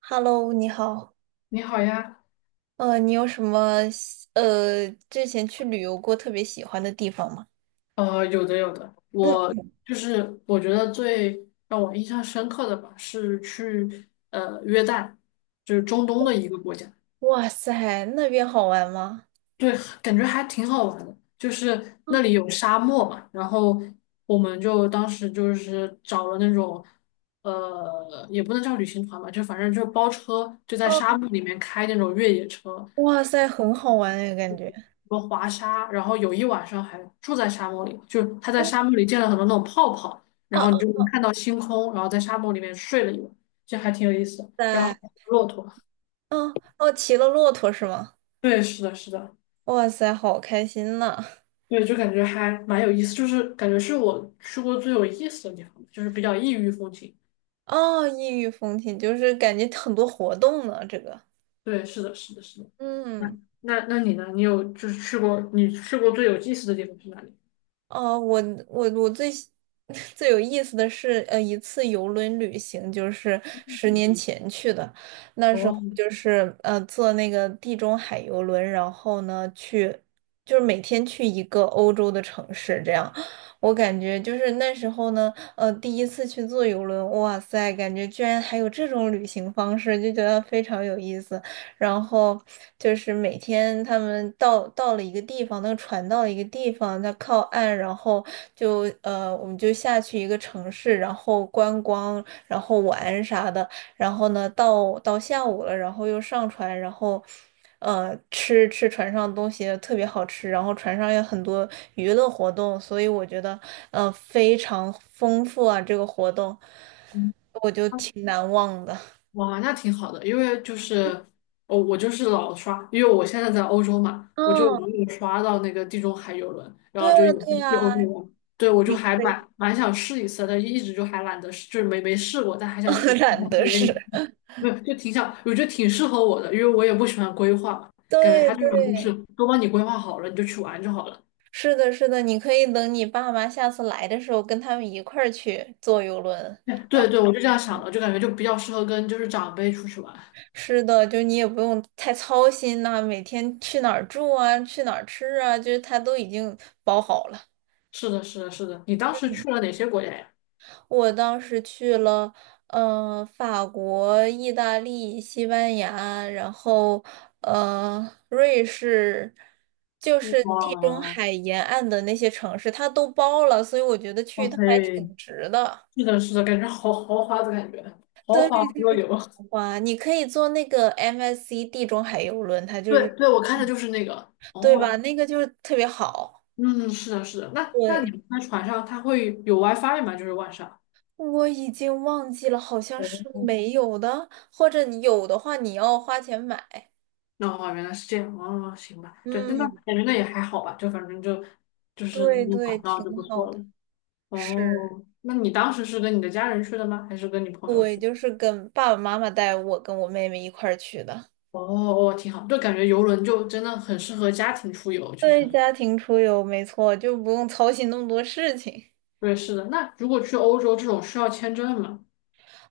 Hello，你好。你好呀，你有什么之前去旅游过特别喜欢的地方吗？有的有的，嗯，我就是我觉得最让我印象深刻的吧，是去约旦，就是中东的一个国家，哇塞，那边好玩吗？对，感觉还挺好玩的，就是嗯，那里有沙漠嘛，然后我们就当时就是找了那种也不能叫旅行团吧，就反正就包车，就在沙哦，漠里面开那种越野车，哇塞，很好玩哎，感觉。个滑沙，然后有一晚上还住在沙漠里，就是他在哦沙漠里建了很多那种泡泡，哦，然哦，后你就能看到星空，然后在沙漠里面睡了一晚，就还挺有意思的。然后还在，有骆驼，哦哦，骑了骆驼是吗？对，是的，是的，哇塞，好开心呐！对，就感觉还蛮有意思，就是感觉是我去过最有意思的地方，就是比较异域风情。哦，异域风情就是感觉很多活动呢，这个。对，是的，是的，是的。那嗯，那你呢？你有就是去过你去过最有意思的地方是哪里？哦，我 最有意思的是，一次游轮旅行，就是十嗯，年前去的。那时候哦，就是坐那个地中海游轮，然后呢去，就是每天去一个欧洲的城市，这样。我感觉就是那时候呢，第一次去坐游轮，哇塞，感觉居然还有这种旅行方式，就觉得非常有意思。然后就是每天他们到了一个地方，那个船到了一个地方，它靠岸，然后我们就下去一个城市，然后观光，然后玩啥的。然后呢，到下午了，然后又上船，然后吃船上的东西特别好吃，然后船上有很多娱乐活动，所以我觉得非常丰富啊，这个活动嗯。我就挺难忘的。哇，那挺好的，因为就是我就是老刷，因为我现在在欧洲嘛，我就嗯，老有刷到那个地中海游轮，然对后就呀，也是对去欧呀，洲玩。对，我就你还可以，蛮想试一次的，但一直就还懒得试，就是没试过，但还想挺 挺懒想体得验是，一下，没有就挺想，我觉得挺适合我的，因为我也不喜欢规划，感觉对它这种就是对，都帮你规划好了，你就去玩就好了。是的，是的，你可以等你爸妈下次来的时候，跟他们一块儿去坐游轮。对对，我就这样想的，就感觉就比较适合跟就是长辈出去玩。是的，就你也不用太操心呐、每天去哪儿住啊，去哪儿吃啊，就是他都已经包好了。是的，是的，是的。你当时去了哪些国家呀？我当时去了，法国、意大利、西班牙，然后瑞士，就是地中哇，海沿岸的那些城市，它都包了，所以我觉得去一哇趟塞，还挺值的。是的，是的，感觉好豪华的感觉，豪华桌游。哇，你可以坐那个 MSC 地中海游轮，它就对是，对，我看的嗯，就是那个。对吧？哦，那个就是特别好。嗯，是的，是的。那你对，们在船上，它会有 WiFi 吗？就是晚上。我已经忘记了，好像是哦，没有的，或者你有的话，你要花钱买。那哦原来是这样。哦，行吧。对，那嗯。感觉那也还好吧，就反正就是对能对，玩到挺就不好错的。了。是，哦，那你当时是跟你的家人去的吗？还是跟你朋友对，去？就是跟爸爸妈妈带我跟我妹妹一块儿去的。哦哦，挺好，就感觉游轮就真的很适合家庭出游，就是。对，家庭出游没错，就不用操心那么多事情。对，是的。那如果去欧洲这种需要签证吗？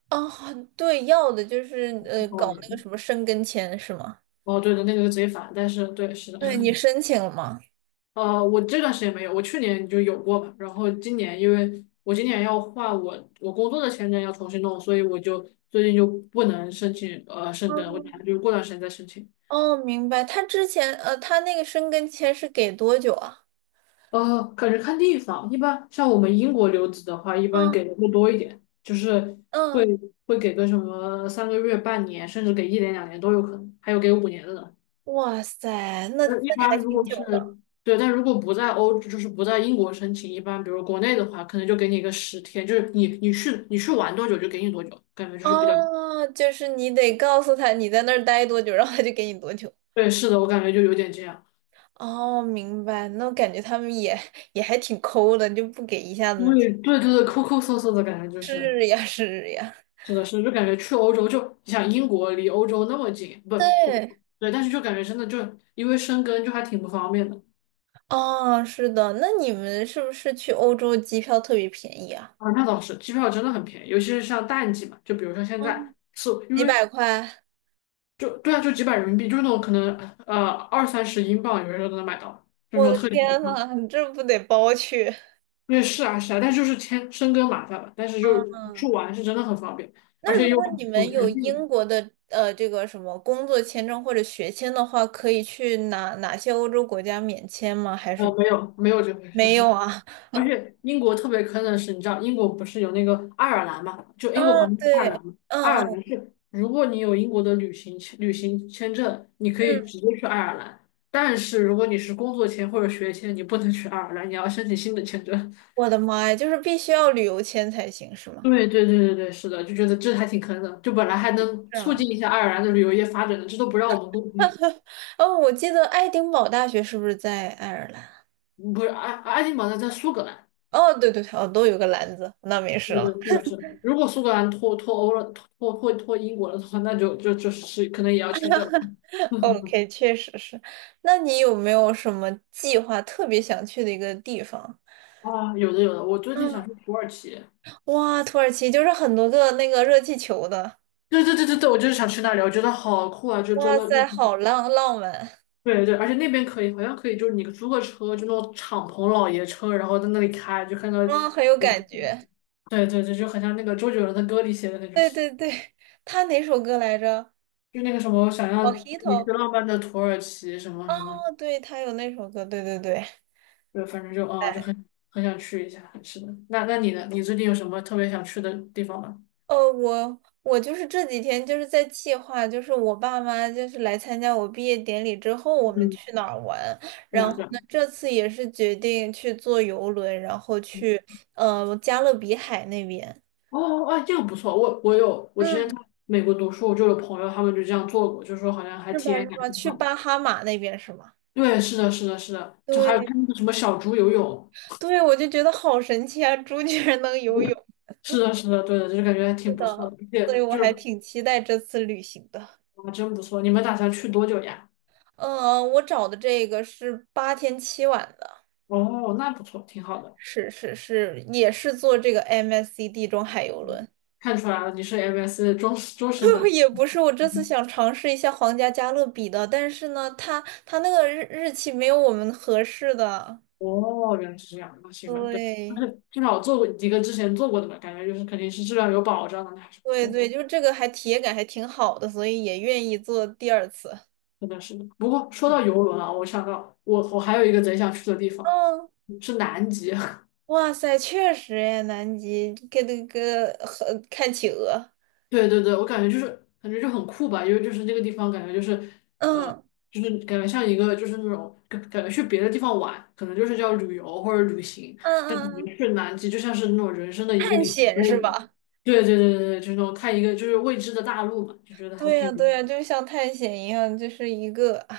啊。对，要的就是搞哦，那个什么申根签是吗？哦，对的，那个就直接但是对，是的，对，你申请了吗？我这段时间没有，我去年就有过嘛，然后今年因为我今年要换我工作的签证要重新弄，所以我就最近就不能申请申根，我哦，打算就是过段时间再申请。哦明白。他之前他那个申根签是给多久啊？感觉看地方，一般像我们英国留子的话，一般嗯给的会多一点，就是会嗯，会给个什么3个月、半年，甚至给1年、两年都有可能，还有给5年的呢。哇塞，那那一那还般如挺果久是的。对，但如果不在欧，就是不在英国申请，一般比如国内的话，可能就给你一个10天，就是你去玩多久就给你多久，感觉就是哦，就是你得告诉他你在那儿待多久，然后他就给你多久。对，是的，我感觉就有点这样，哦，明白。那我感觉他们也也还挺抠的，就不给一下因子停，为对对对，抠抠搜搜的感觉就是，是呀，是呀。是的，就感觉去欧洲就你想英国离欧洲那么近，不，我对，对，但是就感觉真的就因为生根就还挺不方便的。哦，是的。那你们是不是去欧洲机票特别便宜啊？啊，那倒是，机票真的很便宜，尤其是像淡季嘛，就比如说现嗯，在是因几百为块？就对啊，就几百人民币，就是那种可能二三十英镑，有些时候都能买到，就我那种的特价机天票。呐，你这不得包去？对，是啊是啊，但是就是签深根麻烦了，但是就是去嗯，玩是真的很方便，而那如且又果很你很们有坑地。英国的这个什么工作签证或者学签的话，可以去哪哪些欧洲国家免签吗？还是没有没有这回事，没有啊？而且英国特别坑的是，你知道英国不是有那个爱尔兰嘛？就英国旁啊，边是爱尔对，兰嘛，嗯爱尔嗯兰是如果你有英国的旅行签证，你可以嗯。直接去爱尔兰，但是如果你是工作签或者学签，你不能去爱尔兰，你要申请新的签证。我的妈呀，就是必须要旅游签才行，是吗？对对对对对，是的，就觉得这还挺坑的，就本来还能是促啊，进一下爱尔兰的旅游业发展的，这都不让我们公，嗯，哦，我记得爱丁堡大学是不是在爱尔兰？不是爱丁堡在苏格兰，哦，对对对，哦，都有个篮子，那没事对了。对是的是的。如果苏格兰脱欧了，脱英国了的话，那就是可能也要签证了。OK，确实是。那你有没有什么计划特别想去的一个地方？啊，有的有的，我最近嗯，想去土耳其。哇，土耳其就是很多个那个热气球的，对对对对对，我就是想去那里，我觉得好酷啊！就坐哇了，塞，好浪浪漫，对对，而且那边可以，好像可以，就是你租个车，就那种敞篷老爷车，然后在那里开，就看到，嗯，很有感觉。对对对，就很像那个周杰伦的歌里写的那种，对对对，他哪首歌来着就那个什么想要带你去？Mojito。浪漫的土耳其什么什么，哦，对，他有那首歌，对对对。对，反正就哎，很想去一下。是的，那你呢？你最近有什么特别想去的地方吗？我就是这几天就是在计划，就是我爸妈就是来参加我毕业典礼之后，我们嗯，去哪儿玩。对然呀，后对呀。呢，这次也是决定去坐游轮，然后去加勒比海那边，哦，哎，这个不错，我之前嗯，在美国读书，我就有朋友他们就这样做过，就说好像还是体吧验是感吧？挺去好的。巴哈马那边是吗？对，是的，是的，是的，就还有对看那个什么小猪游泳，对，我就觉得好神奇啊，猪居然能游泳。是的，是的，对的，就是感觉还是挺不错的，的，而所以且我就还是挺期待这次旅行的。啊，真不错。你们打算去多久呀？嗯、我找的这个是八天七晚的。哦，那不错，挺好的。是是是，也是坐这个 MSC 地中海游嗯轮。看出来了，你是 MS 的忠实粉 丝。也不是，我这次嗯，想尝试一下皇家加勒比的，但是呢，它那个日期没有我们合适的。哦，原来是这样，那行吧，对，但对是至少做过一个之前做过的吧，感觉就是肯定是质量有保障的，那还是不对错，对，就这个还体验感还挺好的，所以也愿意做第二次。真的是的，不过说到嗯，游轮啊，我想到我还有一个贼想去的地方。嗯，是南极，哇塞，确实哎，南极跟那个和看企鹅，对对对，我感觉就是感觉就很酷吧，因为就是那个地方感觉就是呃，嗯就是感觉像一个就是那种感觉去别的地方玩，可能就是叫旅游或者旅行，嗯但嗯，感嗯，觉去南极就像是那种人生的一个探里程险碑。是吧？对对对对对，就是那种看一个就是未知的大陆嘛，就觉得还对呀挺有意对呀，思。就像探险一样，就是一个，唉。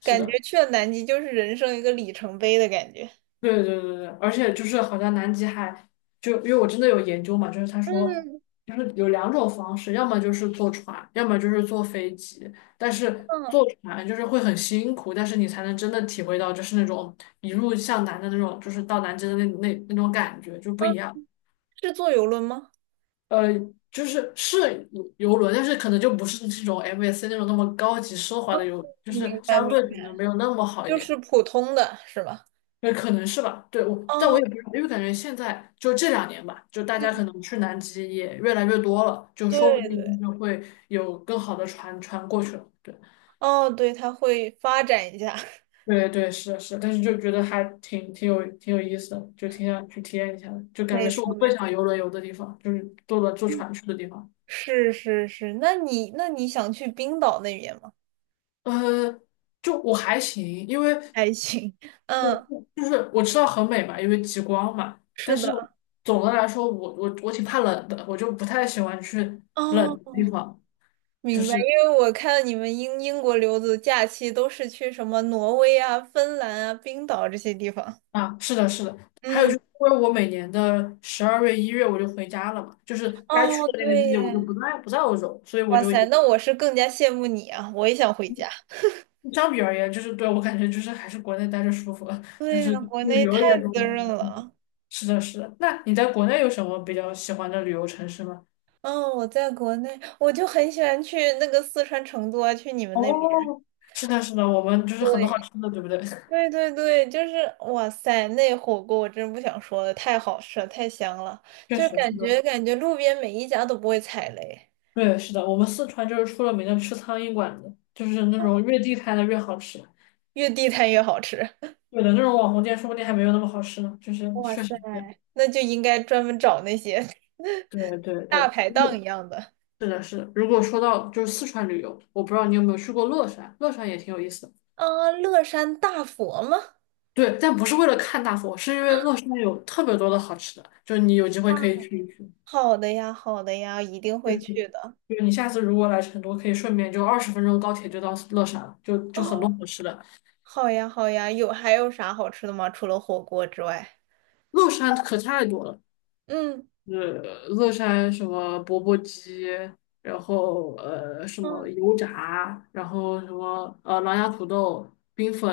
是感觉的。去了南极就是人生一个里程碑的感觉。对对对对，而且就是好像南极海，就因为我真的有研究嘛，就是他说，嗯就是有两种方式，要么就是坐船，要么就是坐飞机。但是嗯坐船就是会很辛苦，但是你才能真的体会到就是那种一路向南的那种，就是到南极的那种感觉就不嗯，一样。是坐游轮吗？呃，就是是游轮，但是可能就不是这种 MSC 那种那么高级奢华的哦，游，就是明白相明对可能白，没有那么好一就点。是普通的是吧？那可能是吧。对，但我哦，也不知道，因为感觉现在就这两年吧，就大家嗯，可能去南极也越来越多了，就说对不定就对，是会有更好的船过去了。对，哦，对，它会发展一下，对对，是的是的，但是就觉得还挺有意思的，就挺想去体验一下的，就感觉没是错我没最错，想游轮游的地方，就是坐船去的地方。是是是。那你那你想去冰岛那边吗？呃，就我还行，因为还行，就嗯，就是我知道很美嘛，因为极光嘛。是但是的，总的来说，我挺怕冷的，我就不太喜欢去冷的地哦，方。就明白。是因为我看你们英英国留子假期都是去什么挪威啊、芬兰啊、冰岛这些地方，啊，是的，是的。还有就嗯。是，因为我每年的12月、1月我就回家了嘛，就是该去哦，的对那个季节我就耶，不在欧洲，所以我哇就塞，也那我是更加羡慕你啊！我也想回家。相比而言，就是对我感觉就是还是国内待着舒服，就对是呀，国旅内游也太多。滋润了。是的，是的。那你在国内有什么比较喜欢的旅游城市吗？嗯，我在国内，我就很喜欢去那个四川成都啊，去你们哦，那边。是的，是的，我们就是很多好对，吃的，对不对？对对对，就是哇塞，那火锅我真不想说了，太好吃了，太香了，确就是实是感的，觉感觉路边每一家都不会踩雷，对，是的，我们四川就是出了名的吃苍蝇馆子，就是那种越地摊的越好吃。越地摊越好吃。有的那种网红店说不定还没有那么好吃呢，就是哇确实塞，是这样。那就应该专门找那些 对对 大对，排档一样的。是的，是的。如果说到就是四川旅游，我不知道你有没有去过乐山，乐山也挺有意思的。啊，乐山大佛吗？对，但不是为了看大佛，是因为乐山有特别多的好吃的，就你有机会啊。可以去一去。好的呀，好的呀，一定就会是去的。就是你下次如果来成都，可以顺便就20分钟高铁就到乐山了，就很多哦，好吃的。好呀，好呀，有还有啥好吃的吗？除了火锅之外，乐山可太多了。嗯是乐山什么钵钵鸡，然后什么嗯，油炸，然后什么狼牙土豆、冰粉，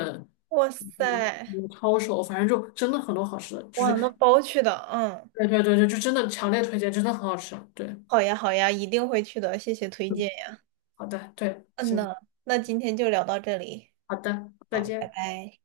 哇然后什塞，么抄手，反正就真的很多好吃的，就哇，是那包去的，嗯，对对对对，就真的强烈推荐，真的很好吃。对，好呀，好呀，一定会去的，谢谢推荐嗯，呀。好的，对，嗯行，呐，那今天就聊到这里，好的，再好，拜见。拜。